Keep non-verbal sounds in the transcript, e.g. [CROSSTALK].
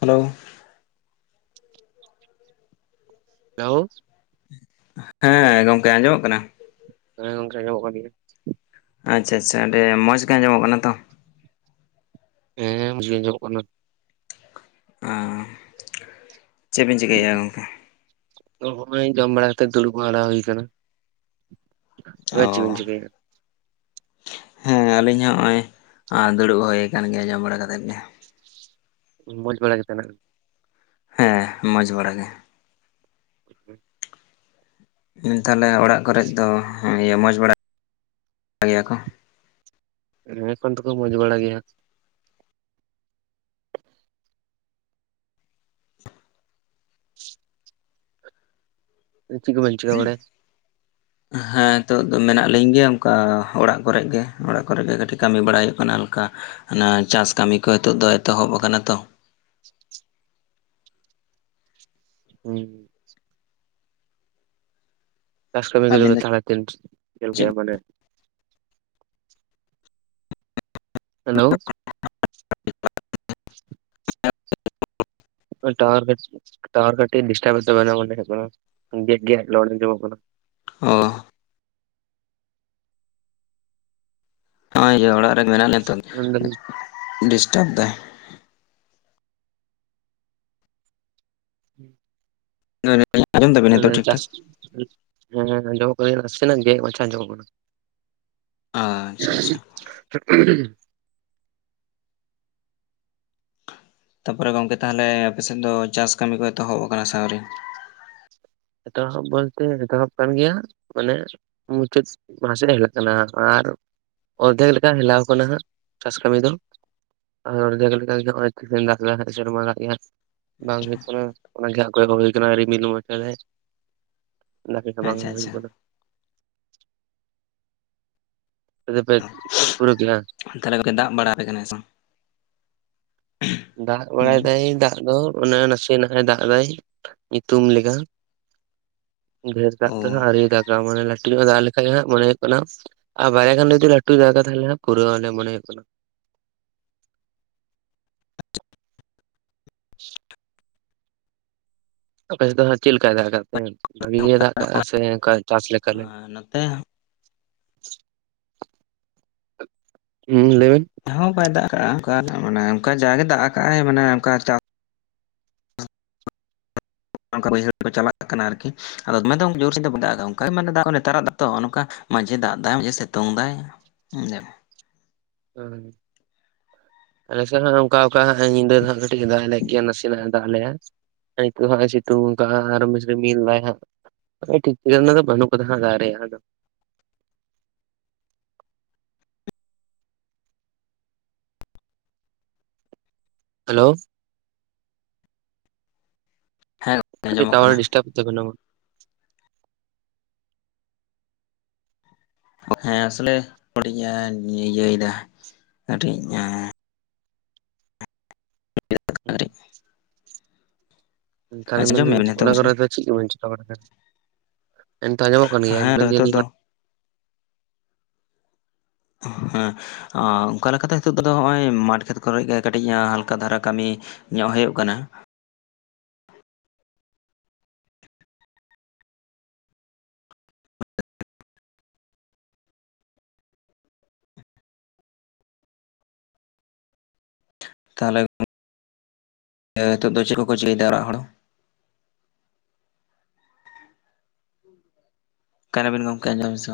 Hello. ᱞᱮᱣ᱾ ᱦᱮᱸᱻ, ᱜᱚᱝᱠᱮ ᱟᱸᱡᱚᱢᱚᱜ ᱠᱟᱱᱟ? ᱦᱮᱸ ᱜᱚᱝᱠᱮ, ᱟᱸᱡᱚᱢᱚᱜ ᱠᱟᱱ ᱜᱮᱭᱟ᱾ ᱟᱪᱪᱷᱟ-ᱪᱷᱟ, ᱚᱱᱰᱮ ᱢᱚᱡᱽ ᱜᱮ ᱟᱸᱡᱚᱢᱚᱜ ᱠᱟᱱᱟ ᱛᱚ? ᱦᱮᱸ, ᱵᱩᱡᱷᱟᱹᱣ ᱧᱚᱜᱚᱜ ᱠᱟᱱᱟ᱾ ᱚᱸ, ᱪᱮᱜ ᱵᱤᱱ ᱪᱤᱠᱟᱹᱭᱮᱜᱼᱟ ᱜᱚᱝᱠᱮ? ᱫᱚ ᱦᱚᱸᱜᱼᱚᱸᱭ ᱡᱚᱢ ᱵᱟᱲᱟ ᱠᱟᱛᱮ ᱫᱩᱲᱩᱵ ᱵᱟᱲᱟ ᱦᱩᱭ ᱠᱟᱱᱟ᱾ ᱟ ᱪᱮᱜᱮᱱ ᱪᱤᱠᱟᱹᱭᱟ? ᱦᱮᱸᱻ, ᱟᱞᱤᱧ ᱦᱚᱸᱜᱼᱚᱸᱭ ᱟᱸ ᱫᱩᱲᱩᱵ ᱦᱩᱭ ᱠᱟᱱ ᱜᱮᱭᱟ ᱡᱚᱢ ᱵᱟᱲᱟ ᱠᱟᱛᱮᱫ ᱜᱮ᱾ ᱢᱚᱡᱽ ᱵᱟᱲᱟ ᱜᱮ ᱛᱟᱱᱮ? ᱦᱮᱸ, ᱢᱚᱸᱡᱽ ᱵᱟᱲᱟ ᱜᱮ᱾ ᱠᱮᱯᱮ ᱦᱩᱸ, ᱛᱟᱞᱮ ᱚᱲᱟᱜ ᱠᱚᱨᱮᱜ ᱦᱟᱸ ᱭᱟᱹ ᱢᱚᱡᱽ ᱵᱟᱲᱟ ᱜᱮᱭᱟ ᱠᱚᱸᱦ? ᱦᱮᱸ, ᱠᱚᱱ ᱫᱚᱠᱚ ᱢᱚᱡᱽ ᱵᱟᱲᱟ ᱜᱮᱭᱟᱸ᱾ ᱩᱸ ᱪᱤᱜ ᱠᱚᱵᱤᱱ ᱪᱤᱠᱟᱹ ᱵᱟᱲᱟᱭᱟ? ᱦᱮᱸ, ᱛᱳᱜ ᱫᱚ ᱢᱮᱱᱟᱜ ᱞᱤᱧ ᱜᱮᱭᱟ ᱚᱝᱠᱟ ᱦᱚᱲᱟᱜ ᱠᱚᱨᱮᱜ ᱜᱮ, ᱚᱲᱟᱜ ᱠᱚᱨᱮ ᱜᱮ ᱠᱟᱴᱤᱜ ᱠᱟᱢᱤ ᱵᱟᱲᱟ ᱭᱩᱜ ᱟᱱᱟᱞ ᱠᱟ ᱦᱟᱱᱟ ᱪᱟᱥ ᱠᱟᱢᱤ ᱠᱚ ᱛᱚᱜ ᱫᱚ ᱮᱛᱚᱦᱚᱵ ᱟᱠᱟᱱᱟ ᱛᱚ᱾ ᱦᱩᱸ᱾ ᱪᱟᱥ ᱠᱟᱢᱤ ᱠᱚ ᱟᱹᱵᱤᱱ ᱵᱮ ᱫᱚ ᱛᱷᱟᱞᱮ ᱛᱤᱱᱥ ᱠᱮᱹᱞ ᱠᱮᱭᱟ? ᱪᱮᱫ ᱢᱟᱱᱮ ᱦᱮᱞᱳᱣ᱾ [INAUDIBLE] ᱠᱟᱹᱡ ᱴᱟᱣᱟᱨ ᱠᱟᱹ, ᱴᱟᱣᱟᱨ ᱠᱟᱴᱤᱜ ᱰᱤᱥᱴᱟᱵᱮᱜ ᱛᱟᱵᱮᱱᱟ ᱢᱚᱱᱮ ᱦᱳᱭᱳᱜ ᱠᱟᱱᱟ ᱩᱸ ᱜᱮᱜ-ᱜᱮ ᱞᱚᱲ ᱟᱸᱡᱚᱢᱚᱜ ᱠᱟᱱᱟ᱾ ᱚ᱾ ᱱᱚᱜᱼᱚᱭ ᱡᱮ ᱚᱲᱟᱜ ᱨᱮ ᱜᱮ ᱢᱟᱱᱟᱜ ᱞᱤᱧᱟᱹ ᱛᱚᱸᱡ ᱢᱮᱱᱫᱟᱞᱤᱧ ᱰᱤᱥᱴᱟᱵ ᱫᱟᱭ᱾ ᱦᱩᱸ᱾ [UNINTELLIGIBLE] ᱢᱟᱱᱮ ᱱᱤᱛᱚᱜ ᱴᱷᱤᱠ ᱴᱷᱟᱠ ᱡᱟᱹᱥᱛᱤ ᱦᱮᱸ ᱧᱚᱜ ᱠᱟᱹᱧ ᱱᱟᱥᱮ ᱜᱮ ᱢᱟᱪᱷᱟ ᱧᱚᱜ ᱠᱟᱱᱟ [INAUDIBLE] ᱟᱻ ᱟᱪᱪᱷᱟ ᱟᱪᱪᱷᱟ᱾ [UNINTELLIGIBLE] ᱛᱟᱯᱚᱨᱮ ᱜᱚᱝᱠᱮ ᱛᱟᱦᱞᱮ ᱟᱯᱮᱥᱮᱫ ᱫᱚ ᱪᱟᱥ ᱠᱟᱹᱢᱤ ᱠᱚ ᱮᱛᱚᱦᱚᱵ ᱟᱠᱟᱱᱟ ᱥᱮ ᱟᱹᱶᱨᱤ? ᱮᱛᱚᱦᱚᱵ ᱵᱚᱞᱛᱮ ᱮᱛᱚᱦᱚᱵ ᱠᱟᱱ ᱜᱮᱭᱟ ᱢᱟᱱᱮ ᱢᱩᱪᱟᱹᱫ ᱢᱟᱥᱮᱫ ᱦᱮᱞᱟᱜ ᱠᱟᱱᱟ ᱟᱨ ᱚᱨᱫᱮᱠ ᱞᱮᱠᱟ ᱦᱮᱞᱟᱣ ᱟᱠᱟᱱᱟ ᱦᱟᱸᱜ ᱪᱟᱥ ᱠᱟᱹᱢᱤ ᱫᱚ᱾ ᱚᱨᱫᱷᱮᱠ ᱞᱮᱠᱟ ᱜᱮ ᱦᱟᱜ ᱦᱚᱜ-ᱚᱭ ᱫᱟᱜ ᱫᱟᱭ ᱦᱟᱜ ᱥᱮᱨᱢᱟ ᱫᱟᱜ ᱜᱮ ᱦᱟᱜ᱾ ᱵᱟᱝ ᱦᱩᱭᱩᱜ ᱠᱟᱱᱟ ᱚᱱᱟᱜᱮ ᱟᱠᱚᱜᱩ ᱦᱩᱭ ᱠᱟᱱᱟ ᱨᱤᱢᱤᱞ ᱢᱟᱪᱷᱟ ᱨᱮᱼᱼ ᱚᱱᱟᱜᱮ ᱦᱳᱭ ᱟᱪᱪᱷᱟ ᱟᱪᱪᱷᱟ ᱦᱤᱡᱩᱜ ᱠᱟᱱᱟ᱾ [INAUDIBLE] [UNINTELLIGIBLE] ᱯᱩᱨᱟᱹ ᱜᱮᱞᱟ᱾ ᱛᱟᱦᱚᱞᱮ ᱜᱚᱝᱠᱮ ᱫᱟᱜ ᱵᱟᱲᱟ ᱟᱯᱮ ᱠᱟᱱᱟ ᱥᱮ ᱵᱟᱝ? ᱫᱟᱜ ᱦᱩᱸ ᱵᱟᱲᱟᱭᱮᱫᱟᱭ ᱫᱟᱜ ᱫᱚ ᱚᱱᱮ ᱱᱟᱥᱮ ᱱᱟᱜ ᱮ ᱫᱟᱜ ᱮᱫᱟᱭ ᱧᱩᱛᱩᱢ ᱞᱮᱠᱟ᱾ ᱵᱷᱮᱨ ᱚ ᱫᱟᱜ ᱛᱮᱦᱚ ᱟᱹᱶᱨᱤ ᱫᱟᱜᱟ ᱢᱟᱱᱮ ᱞᱟᱹᱴ ᱧᱚᱜ ᱫᱟᱜ ᱞᱮᱠᱷᱟᱡ ᱦᱟᱜ ᱢᱚᱱᱮ ᱦᱩᱭᱩᱜ ᱠᱟᱱᱟ ᱟᱨ ᱵᱟᱨᱭᱟ ᱠᱷᱟᱱ ᱡᱩᱫᱤ ᱞᱟᱹᱴᱩ ᱫᱟᱜ-ᱟᱭ ᱛᱟᱦᱚᱞᱮ ᱯᱩᱨᱟᱹᱣ ᱟᱞᱮ ᱢᱚᱱᱮ ᱦᱩᱭᱩᱜ ᱠᱟᱱᱟ [UNINTELLIGIBLE] ᱚᱠᱟᱭ ᱥᱮᱫ ᱫᱚ ᱦᱟᱸᱜ ᱪᱮᱫ ᱞᱮᱠᱟᱭ ᱫᱟᱜ ᱠᱟᱫ ᱛᱮᱭ? ᱵᱷᱟᱜᱤ ᱜᱮ ᱫᱟᱜ ᱠᱟᱜ-ᱟ ᱥᱮ ᱚᱱᱠᱟ ᱪᱟᱥ ᱞᱮᱠᱟ ᱞᱮ ᱟᱨ ᱱᱚᱛᱮ ᱦᱩᱸ ᱞᱟᱹᱭᱵᱮᱱᱼᱼ ᱦᱚᱸ ᱵᱟᱭ ᱫᱟᱜ ᱠᱟᱜ-ᱟ ᱚᱱᱠᱟ ᱢᱟᱱᱮ ᱚᱱᱠᱟ ᱡᱟᱜᱮ ᱫᱟᱜ ᱟᱠᱟᱜ-ᱟᱭ ᱢᱟᱱᱮ ᱚᱱᱠᱟ ᱪᱟᱥᱼᱼ ᱵᱟᱹᱭᱦᱟᱹᱲ ᱠᱚ ᱪᱟᱞᱟᱜ ᱠᱟᱱᱟ ᱟᱨᱠᱤ ᱟᱫᱚ ᱢᱮᱱ ᱫᱚ ᱡᱳᱨ ᱥᱮᱫ ᱫᱚ ᱫᱟᱜ ᱫᱟ ᱚᱱᱠᱟᱭ ᱢᱮᱱᱫᱟᱜ ᱱᱮᱛᱟᱨᱟᱜ ᱛᱚ ᱱᱚᱝᱠᱟ [INAUDIBLE] ᱢᱟᱡᱷᱮ ᱫᱟᱜ ᱫᱟᱭ ᱥᱤᱛᱩᱝ ᱫᱟᱭ ᱦᱩᱸ᱾ ᱦᱳᱭ᱾ ᱟᱞᱮ ᱥᱮᱫ ᱦᱟᱸᱜ ᱚᱱᱠᱟ ᱚᱠᱟ ᱦᱟᱸᱜ ᱧᱤᱫᱟᱹ ᱫᱚ ᱦᱟᱸᱜ ᱠᱟᱹᱴᱤᱡ ᱮ ᱫᱟᱜ ᱞᱮᱫ ᱜᱮᱭᱟ ᱱᱟᱥᱮᱱᱟᱜ ᱮ ᱫᱟᱜ ᱞᱮᱜ-ᱟ᱾ ᱱᱤᱛᱳ ᱦᱟᱸᱜ ᱥᱮᱛᱩᱝ ᱠᱟᱜ-ᱟ ᱟᱨ ᱨᱤᱢᱤᱞ ᱫᱟᱭ ᱦᱟᱸᱜ᱾ ᱴᱤᱠ-ᱴᱤᱠᱟᱹᱱᱟ ᱵᱟᱹᱱᱩᱜ ᱠᱟᱫᱟ ᱫᱟᱜ ᱨᱮᱭᱟᱜ ᱫᱚ᱾ ᱦᱮᱞᱳ᱾ ᱦᱮᱸ ᱜᱚᱝᱠᱮ ᱠᱟᱹᱴᱤᱡ ᱟᱸᱡᱚᱢᱚᱜ ᱴᱟᱣᱟᱨ ᱮ ᱠᱟᱱᱟ ᱰᱤᱥᱴᱟᱵ ᱮᱫ ᱛᱟᱵᱤᱱᱟ᱾ ᱦᱮᱸ ᱟᱥᱚᱞᱮ ᱠᱟᱹᱤᱡ ᱤᱭᱟᱹᱭᱮᱫᱟ ᱠᱟᱹᱴᱤᱡᱼᱼ ᱠᱟᱹᱴᱤᱡ [UNINTELLIGIBLE] ᱛᱟᱦᱚᱞᱮ ᱢᱮᱱ ᱟᱸᱡᱚᱢᱮᱫ ᱵᱤᱱ ᱮᱫᱟᱞᱤᱧ ᱱᱤᱛᱚᱜ ᱚᱱᱟ ᱠᱚᱨᱮ ᱪᱮᱫ ᱜᱮ ᱪᱤᱠᱟᱹ ᱵᱟᱲᱟᱭ ᱜᱮᱭᱟ ᱮᱱᱛᱮ ᱟᱸᱡᱚᱢᱚᱜ ᱠᱟᱱ ᱜᱮᱭᱟ ᱦᱮᱸ ᱟᱫᱚ ᱱᱤᱛᱚᱜ ᱫᱚ ᱢᱮᱱᱟᱹᱧ ᱦᱮᱸ ᱚᱱᱠᱟ ᱞᱮᱠᱟᱛᱮ ᱦᱮᱛᱚᱜ ᱫᱚ ᱱᱚᱜ-ᱚᱭ ᱢᱟᱴᱷ ᱠᱷᱮᱛ ᱠᱚᱨᱮᱜ ᱜᱮ ᱠᱟᱹᱴᱤᱡ ᱦᱟᱞᱠᱟ ᱫᱷᱟᱨᱟ ᱠᱟᱹᱢᱤ ᱧᱚᱜ ᱦᱳᱭᱳᱜ ᱠᱟᱱᱟ᱾ ᱛᱟᱦᱚᱞᱮᱼᱼ ᱮ ᱱᱤᱛᱚᱜ ᱫᱚ ᱪᱮᱫ ᱠᱚᱠᱚ ᱪᱤᱠᱟᱹᱭᱮᱫᱟ ᱚᱲᱟᱜ ᱦᱚᱲ᱾ ᱚᱠᱟᱭᱱᱟᱵᱮᱱ ᱜᱚᱝᱠᱮ ᱟᱸᱡᱚᱢ ᱟᱵᱤᱱ ᱥᱮ ᱵᱟᱝ?